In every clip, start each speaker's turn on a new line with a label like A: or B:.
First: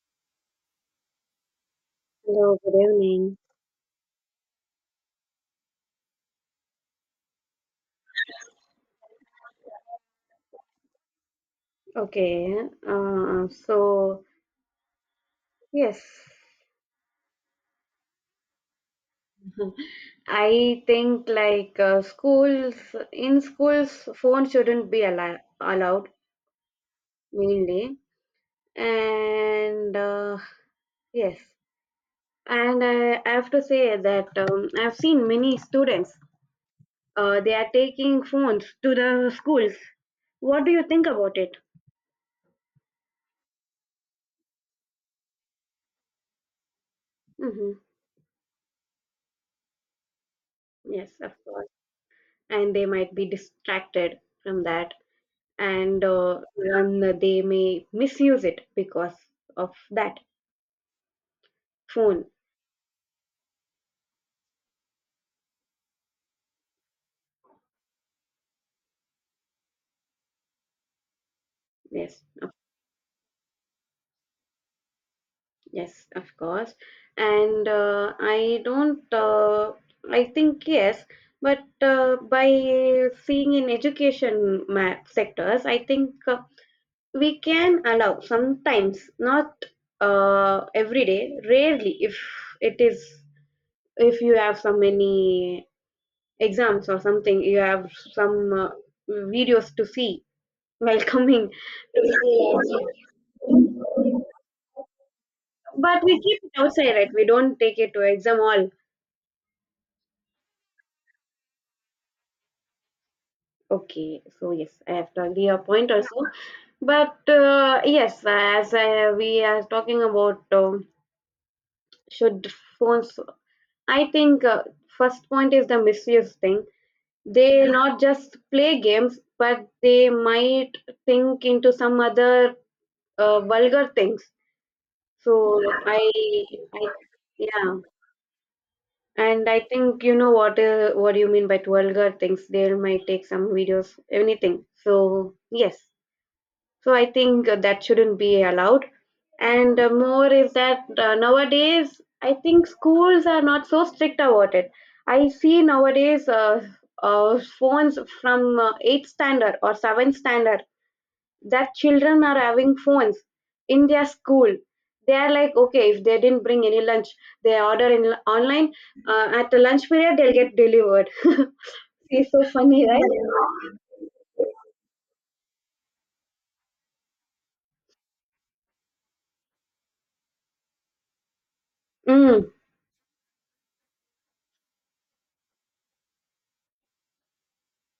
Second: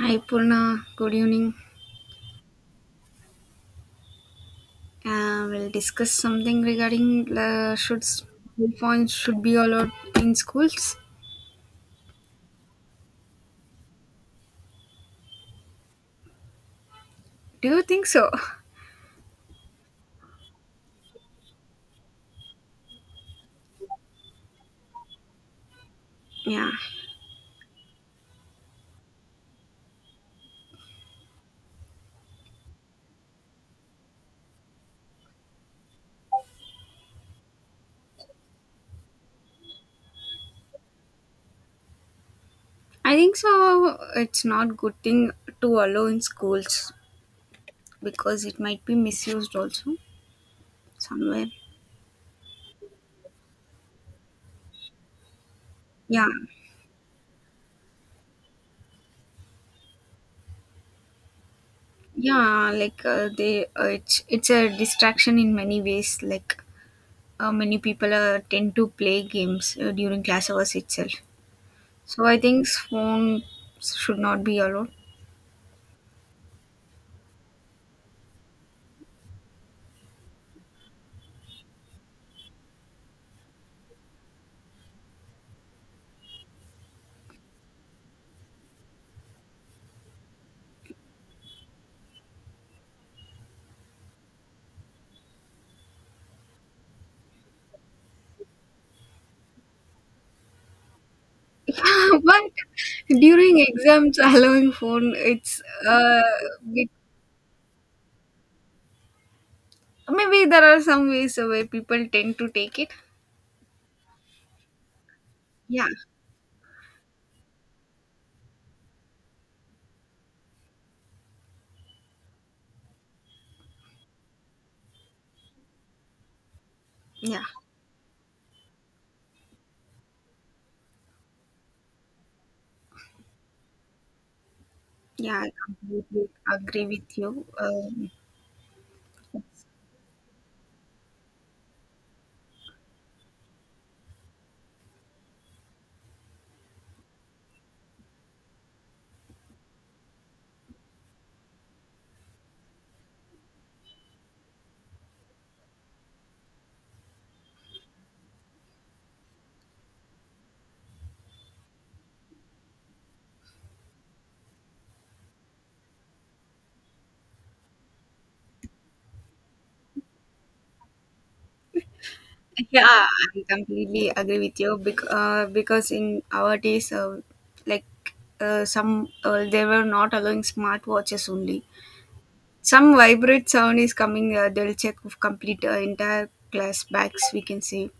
A: Hi Purna, good evening.
B: Hello, good evening.
A: We'll discuss something regarding should school phones should be allowed in schools.
B: Okay, so yes,
A: Do you think so?
B: I think like schools in schools, phone shouldn't be allowed
A: Yeah,
B: mainly, and yes, and I have to say that I've seen many students they are taking phones to the schools. What do you think about it?
A: I think so. It's not good thing to allow in schools
B: Mm-hmm.
A: because it might be misused also
B: Yes, of
A: somewhere.
B: course, and they might be distracted from that, and
A: Yeah,
B: uh, and they may misuse it because of that phone.
A: yeah, like they it's a distraction in many ways. Like many people tend to play games during class hours itself.
B: yes
A: So I
B: of,
A: think phone should not be allowed.
B: yes of course, and I don't, I think yes, but by seeing in education sectors, I think we can allow sometimes, not every day, rarely, if it is, if you have so many exams or something, you have some videos to see welcoming to the
A: But
B: school.
A: during exams allowing phone it's
B: But we
A: uh
B: keep it
A: bit,
B: outside, right? We don't take it to exam hall.
A: maybe there are some ways where people tend to take it.
B: Okay, so yes, I have to agree your
A: Yeah,
B: point also. But yes, we are talking about should phones, I think first point is the misuse thing.
A: yeah,
B: They not just play games, but they might think into some other vulgar things.
A: yeah, I
B: So I,
A: completely agree
B: I,
A: with you.
B: yeah.
A: um,
B: And I think you know what, what do you mean by vulgar things. They might take some videos, anything. So yes, so I think that shouldn't be allowed. And more is that nowadays I think schools are not so strict about it. I see nowadays phones from eighth standard or seventh standard, that children are having phones in their school. They are like, okay, if they didn't bring any lunch, they order in online at the lunch period, they'll get delivered. It's so funny,
A: yeah, I completely agree
B: right?
A: with you because in our days, like, some they were not allowing smartwatches only
B: mm,
A: some vibrate sound is coming, they'll check of complete, entire class backs, we can say.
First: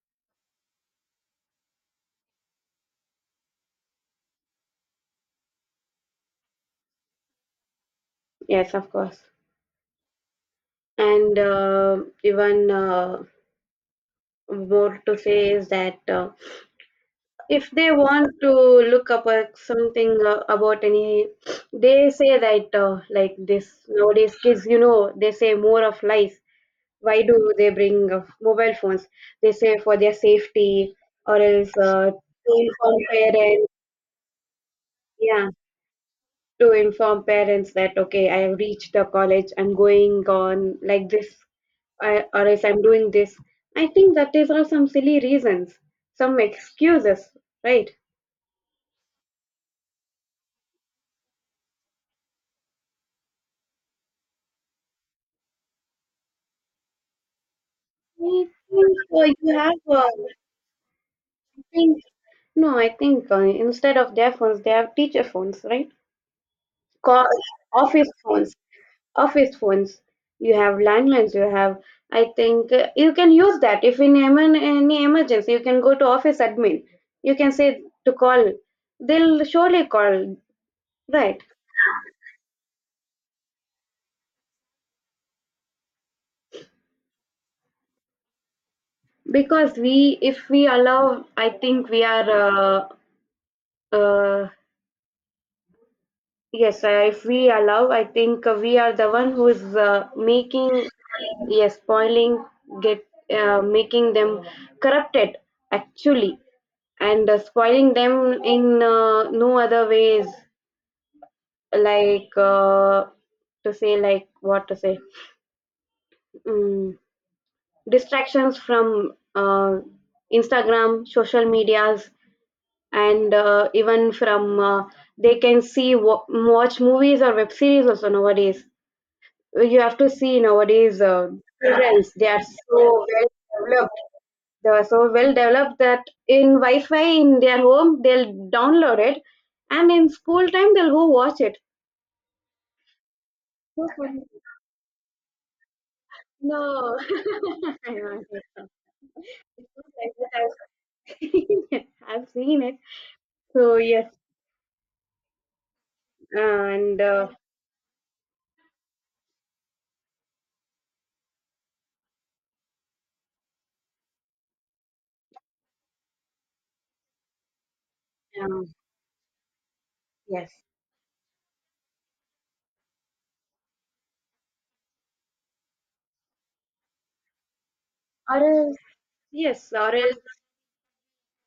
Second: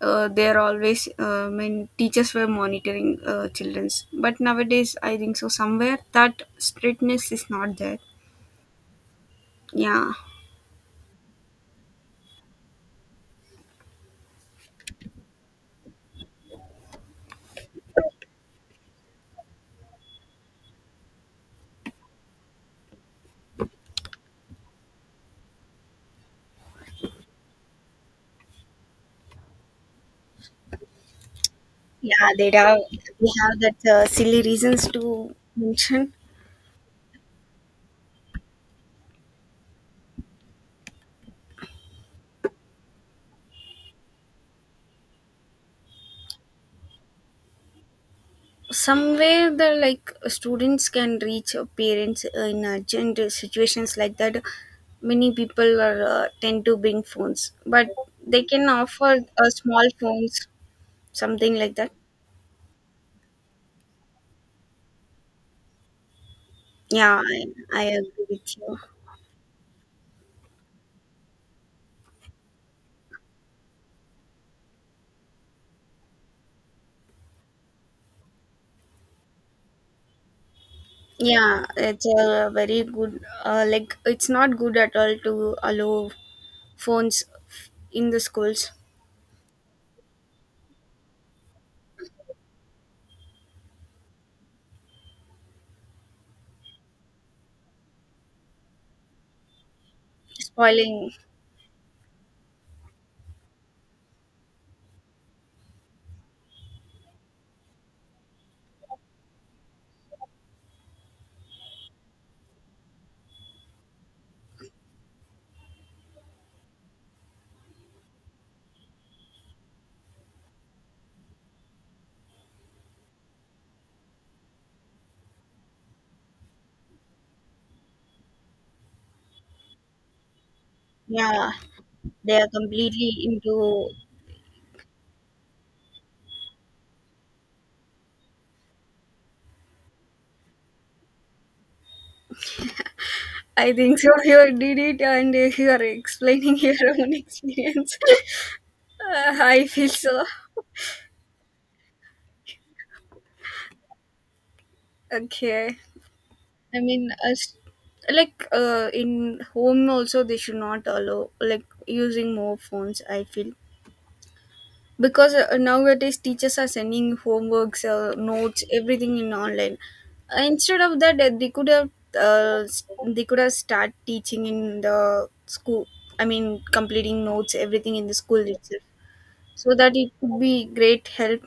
A: They always When teachers were monitoring, children's, but nowadays I think so somewhere that strictness is not there.
B: yes of course,
A: Yeah.
B: and even more to say is that, if they want to look up something about any, they say that, like this nowadays kids, they say more of lies. Why do they bring mobile phones? They say for their safety, or else
A: Yeah, they
B: to
A: have,
B: inform
A: we have
B: parents.
A: that silly reasons to
B: Yeah,
A: mention.
B: to inform parents that, okay, I have reached the college, I'm going on like this, or else I'm doing this. I think that is all some silly reasons, some excuses, right?
A: Somewhere the like students can reach parents in urgent situations, like that many people are tend to bring phones, but
B: I
A: they
B: think
A: can offer
B: you have
A: small
B: I
A: phones, something like that.
B: think No, I think instead of their phones, they have teacher phones, right?
A: yeah
B: Co-
A: i, I
B: Office
A: agree
B: phones.
A: with you.
B: Office phones. You have landlines, you have I think you can use that. If in any emergency, you can go to office admin, you can say to call, they'll surely call, right?
A: Yeah, it's a very good, like, it's not good at all to allow phones in the schools.
B: Because we if we allow, I think we are uh, uh, yes, if we allow, I think we are the one who is making,
A: Spoiling,
B: yes, spoiling, get making them corrupted actually, and spoiling them in no other ways, like to say, like what to say, mm, distractions from Instagram, social medias, and even from they can see watch movies or web series also nowadays. You have to see nowadays
A: yeah,
B: childrens, they
A: they
B: are
A: are
B: so
A: completely
B: well
A: into.
B: developed developed that in wi-fi in their home, they'll download it, and in school time, they'll go watch it.
A: I
B: So
A: think so.
B: funny.
A: You did it and you are explaining your
B: No,
A: own
B: I
A: experience.
B: know, I
A: I feel so.
B: have seen it, I've seen it. So yes,
A: Okay. I
B: and
A: mean,
B: uh,
A: as like, in home also they should not allow like using more phones. I feel because, nowadays teachers are sending homeworks, notes
B: um,
A: everything in online.
B: yes,
A: Instead of that, they could have start teaching in the school. I mean completing notes everything in the
B: or
A: school
B: else
A: itself,
B: yes
A: so that
B: or
A: it
B: else,
A: could be great help.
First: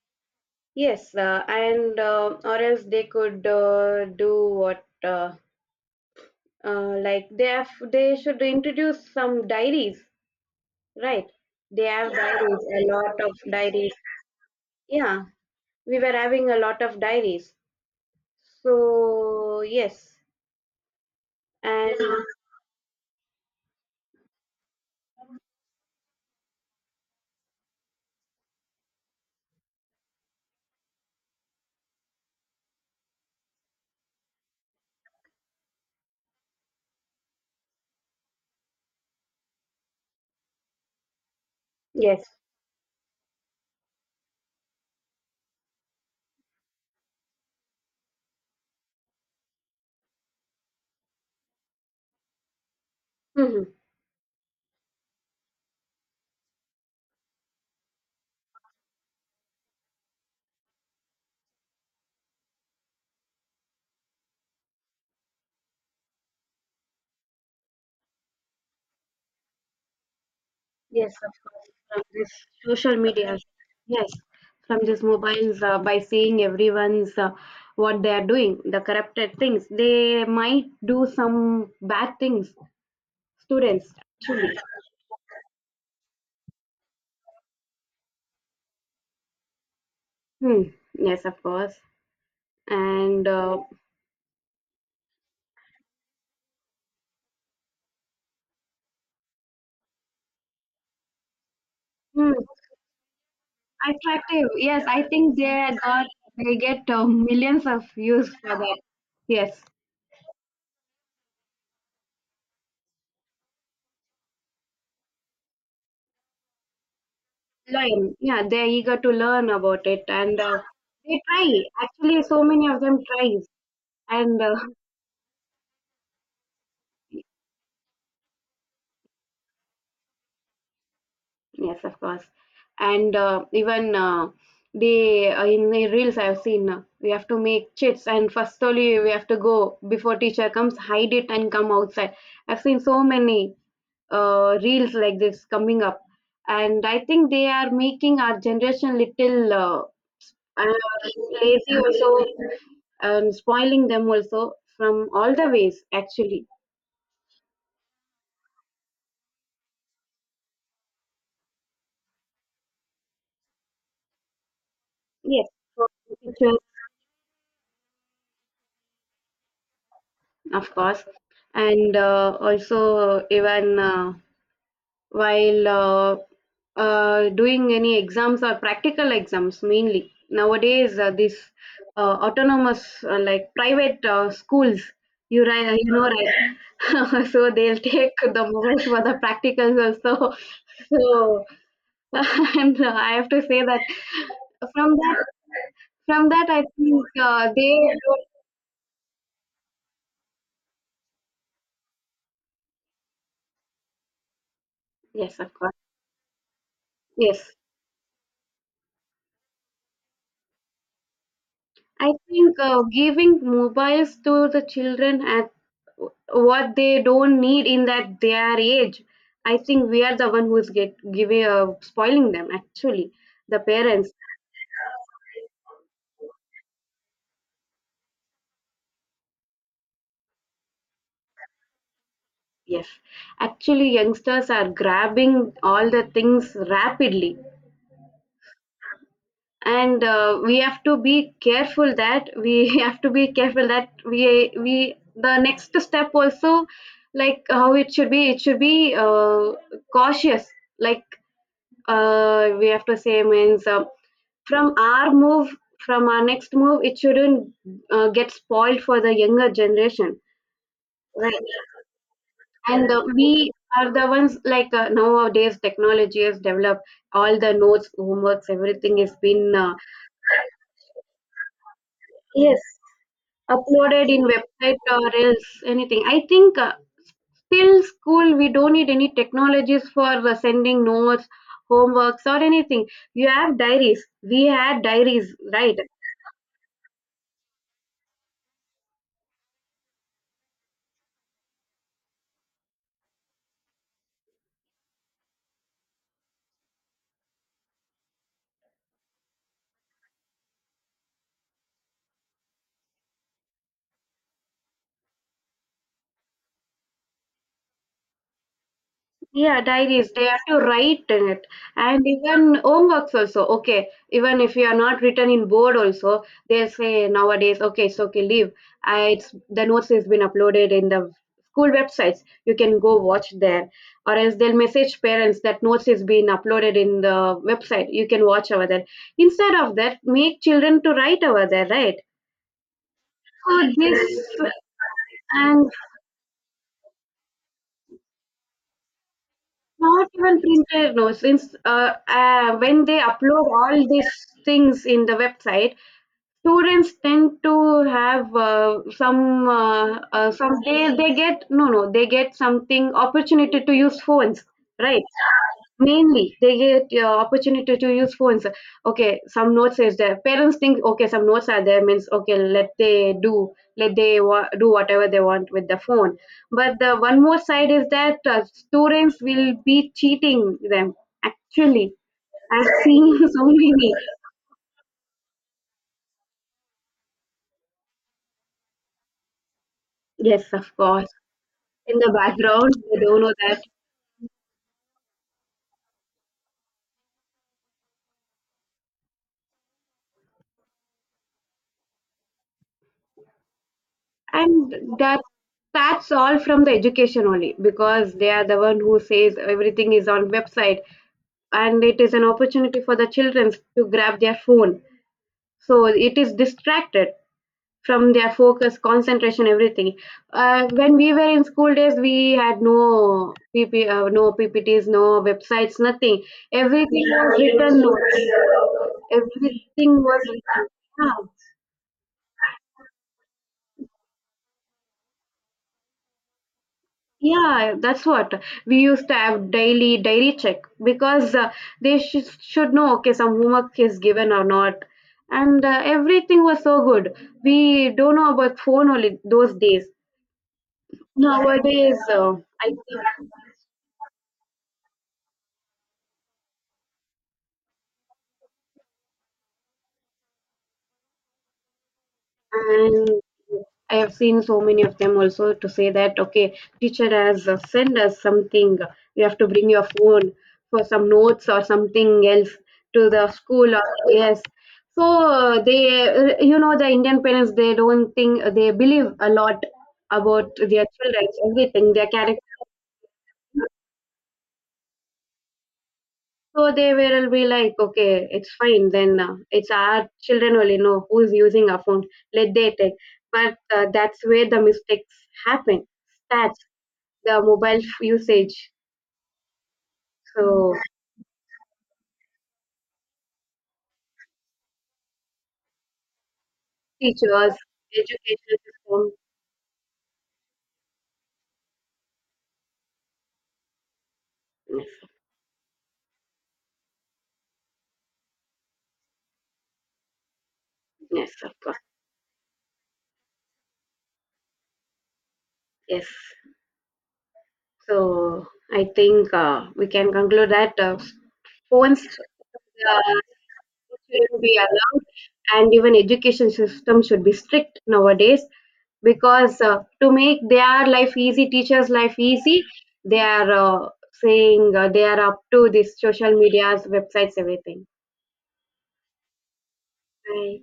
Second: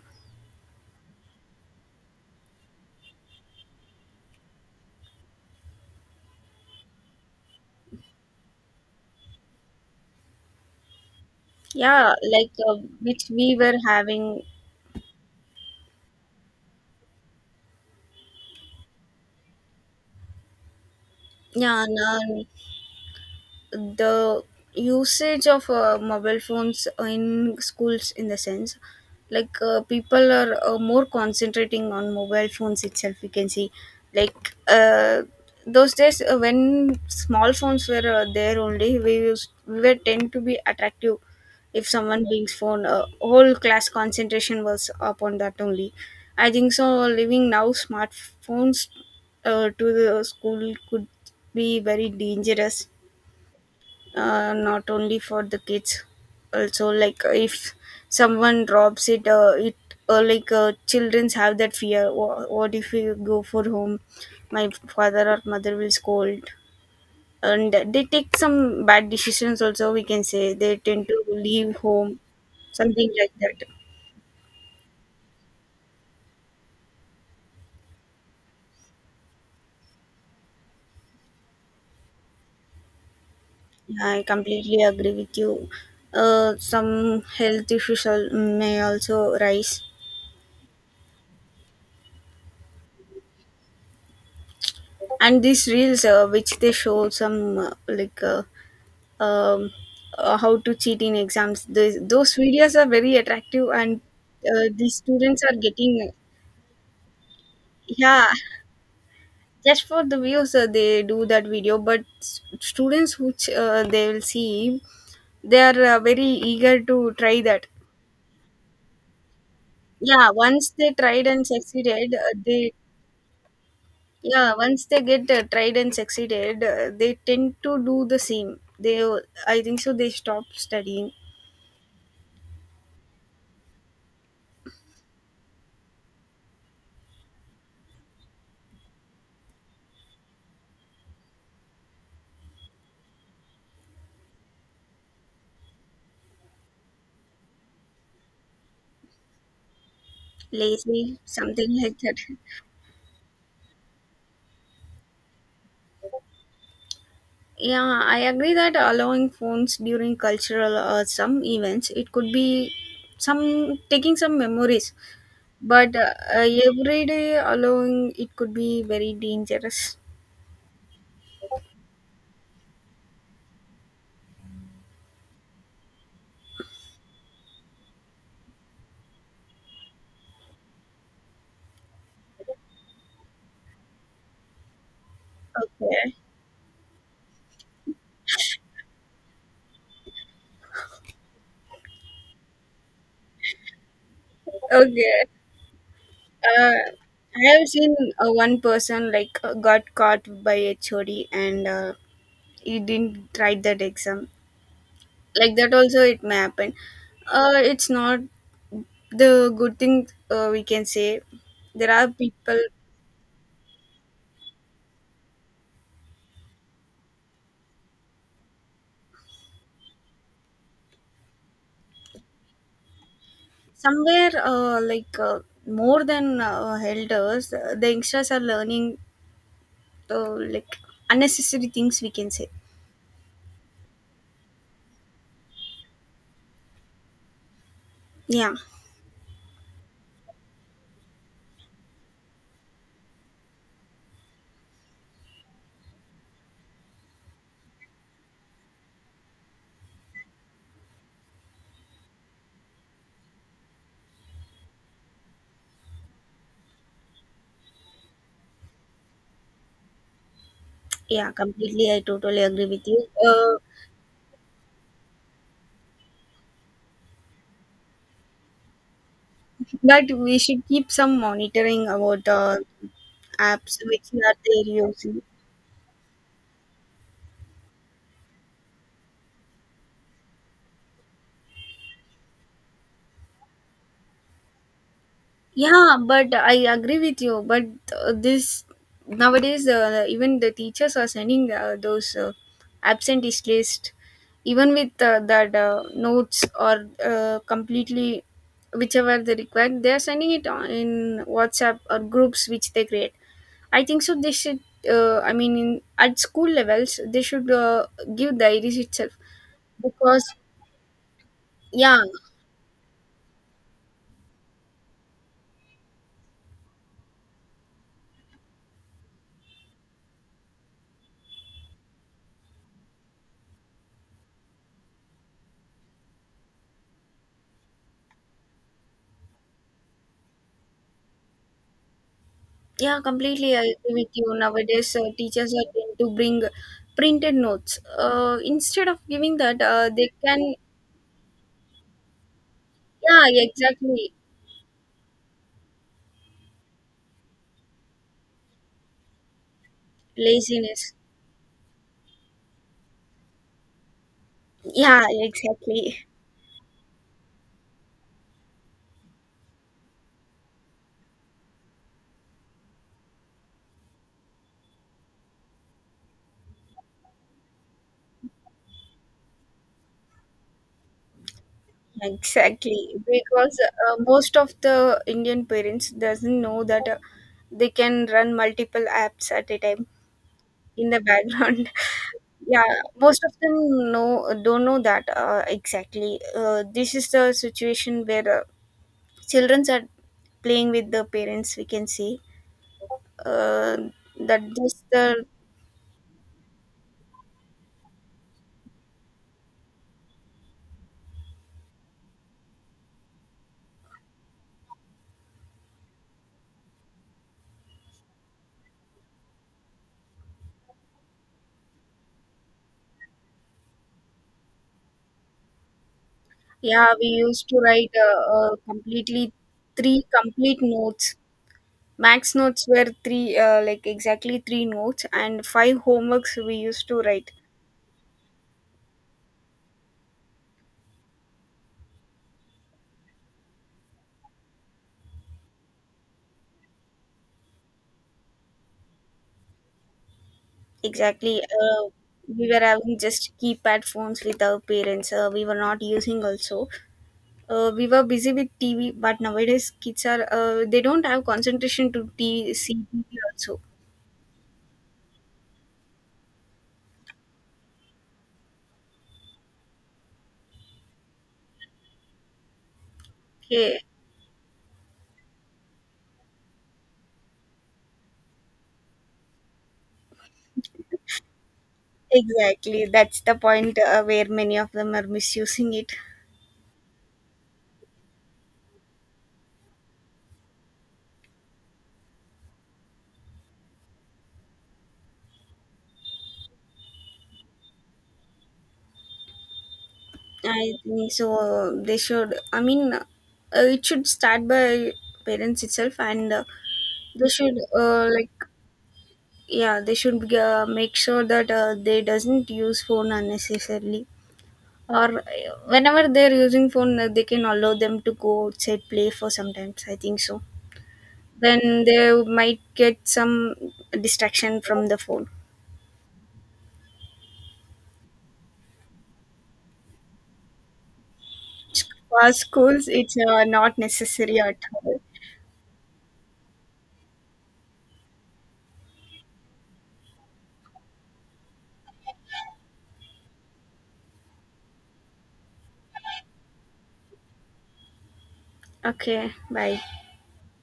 B: yes, and or else they could do what. Like they should introduce some diaries, right? They have
A: Yeah, like,
B: diaries, a lot
A: which
B: of
A: we were
B: diaries.
A: having.
B: Yeah, we were having a lot of diaries. So yes.
A: Yeah,
B: And
A: now the usage of mobile phones in schools, in the sense like, people are more concentrating on mobile phones itself, we can see. Like, those days, when small phones were there only, we were tend to be attractive. If someone
B: yes.
A: brings phone, whole class concentration was upon that only. I think so, living now smartphones to the school could be very dangerous,
B: Hmm.
A: not only for the kids, also like if someone drops it, childrens have that fear. What if we go for home, my father or mother will scold, and they take some bad decisions also, we can say they tend
B: Yes
A: to
B: of course,
A: leave
B: from
A: home,
B: this social
A: something like
B: media.
A: that.
B: Yes, from these mobiles by seeing everyone's what they are doing, the corrupted things, they might do some bad things, students.
A: I completely agree with you. Some health issues may also rise.
B: Hmm. Yes of course, and
A: And these reels, which they show some, um, how to cheat in exams. Those
B: hmm,
A: those videos are very attractive, and
B: attractive. Yes,
A: the
B: I think
A: students are
B: they got
A: getting.
B: they get millions of
A: Yeah.
B: views for that. Yes,
A: Just for the views, they do that video. But students which they will see, they are very eager to try that.
B: learn. Yeah, they're eager to learn about it,
A: Yeah,
B: and
A: once they
B: they
A: tried and
B: try.
A: succeeded,
B: Actually, so many
A: they
B: of them tries, and
A: yeah
B: uh,
A: once they get tried and succeeded, they tend to do the same. They I think so. They stop studying
B: yes, of course, and even they in the reels I've seen. We have to make chits, and first only we have to go before teacher comes, hide it, and come outside. I've seen so many reels like this coming up, and I think they are making our generation little uh,
A: lazy,
B: lazy
A: something like
B: also,
A: that.
B: and spoiling them also from all the ways actually.
A: Yeah, I agree that allowing phones during cultural or some events, it could be some taking some memories,
B: Yes, from
A: but
B: the pictures,
A: every day allowing it could be very dangerous.
B: of course, and also even while doing any exams or practical exams mainly. Nowadays these autonomous like private schools, you know,
A: Okay,
B: right? So they'll take the models for the practicals also. So, and I have to say that from
A: okay.
B: that, I
A: Uh,
B: think
A: I have
B: they,
A: seen
B: don't.
A: one person like got caught by HOD and he didn't write that exam.
B: Yes, of
A: Like that
B: course,
A: also, it may happen.
B: yes.
A: It's not the good thing we can say. There are
B: I think
A: people
B: giving mobiles to the children at w- what they don't need in that their age, I think we are the one who's get giving spoiling them. Actually, the parents.
A: somewhere, more than elders, the youngsters are learning, like unnecessary things, we can say.
B: Yes, actually, youngsters are grabbing all the things rapidly,
A: Yeah,
B: and we have to be careful that we have to be careful that we the next step also, like how it should be, cautious, like we have to say means from our move from our next move it shouldn't get spoiled for the younger generation,
A: yeah,
B: right?
A: completely, I totally agree with
B: and
A: you.
B: uh, we
A: uh,
B: are the ones, like nowadays technology has developed, all the notes, homeworks, everything has been
A: but we should keep some monitoring about
B: yes
A: apps which
B: uploaded in
A: are they
B: website or
A: using.
B: else anything. I think till school, we don't need any technologies for sending notes, homeworks or anything. You have diaries, we had diaries, right?
A: Yeah, but I agree with you. But this nowadays, even the teachers are sending, those, absentee list, even with that, notes or completely whichever they require, they are sending it on in WhatsApp or groups which they create. I think so. They should. I mean, in, at school levels, they should give diaries itself
B: Yeah, diaries,
A: because
B: they have to write in it.
A: yeah.
B: And even homeworks also. Okay, even if you are not written in board also, they say nowadays, okay, it's okay, leave. It's, the notes has been uploaded in the school websites. You can go watch there. Or else they'll message parents that notes is being uploaded in the website. You can watch over there. Instead of that, make children to write over there, right?
A: Yeah, completely. I
B: So
A: agree with you.
B: this,
A: Nowadays, teachers are
B: and
A: tend to bring printed notes. Instead of giving that, they
B: not even
A: can.
B: printed, no. Since when they
A: Yeah,
B: upload all these
A: exactly.
B: things in the website, students tend to have some some,
A: Laziness.
B: they get, no, no, they get something, opportunity to use phones, right?
A: Yeah, exactly.
B: Mainly they get opportunity to use phones. Okay, some notes is there, parents think, okay, some notes are there means, okay, let they do, let they do whatever they want with the phone. But the one more side is that students will be cheating them actually. I've
A: Exactly.
B: seen so
A: Because
B: many.
A: most of the Indian parents doesn't know that they can run multiple apps at a time
B: Yes of
A: in the
B: course,
A: background.
B: in the
A: Yeah,
B: background. They don't
A: most of
B: know that,
A: them know don't know that, exactly. This is the situation where. Childrens are playing with the parents, we can say, uh, that
B: and
A: just
B: that
A: the
B: that's all from the education only, because they are the one who says everything is on website, and it is an opportunity for the children to grab their phone. So it is distracted from their focus, concentration, everything. When we were in school days, we had no PPTs, no websites, nothing.
A: yeah,
B: Everything
A: we
B: was
A: used to
B: written
A: write,
B: notes,
A: completely
B: everything
A: three
B: was
A: complete
B: written.
A: notes,
B: Yeah.
A: max notes were three, like exactly 3 notes and 5 homeworks we used to write
B: Yeah, that's what we used to have, daily diary check, because they should know okay some homework is given or not, and everything was so good. We don't know about phone only those days.
A: exactly.
B: Nowadays
A: We were
B: I
A: having
B: think.
A: just keypad phones with our parents, we were not using also. We were busy with tv, but nowadays kids are, they don't have concentration to see tv
B: And
A: also.
B: I have seen so many of them also to say that, okay, teacher has send us something. You have to bring your phone for some notes or something else to the school.
A: Okay.
B: Or, yes. So they, the Indian parents, they don't think, they believe a lot about their children's everything, their character.
A: Exactly, that's the point where many of them are misusing it.
B: So they will be like, okay, it's fine. Then it's our children only know who's using our phone. Let they take. But that's where the mistakes happen. Stats, the mobile usage.
A: I
B: So
A: think so. They should. I mean, it should start by parents itself, and they
B: teachers,
A: should, like
B: education system.
A: yeah, they should make sure that they doesn't use phone unnecessarily.
B: Yes,
A: Or whenever they're using phone, they can allow them to go outside play for sometimes. I think so.
B: yes, of course.
A: Then they might get some distraction from the phone.
B: Yes. So I think we can conclude that phones
A: For schools,
B: Uh,
A: it's not necessary
B: shouldn't be
A: at all.
B: allowed, and even education system should be strict nowadays, because to make their life easy, teachers life easy, they are saying they are up to this social medias, websites, everything.
A: Okay, bye.
B: Right.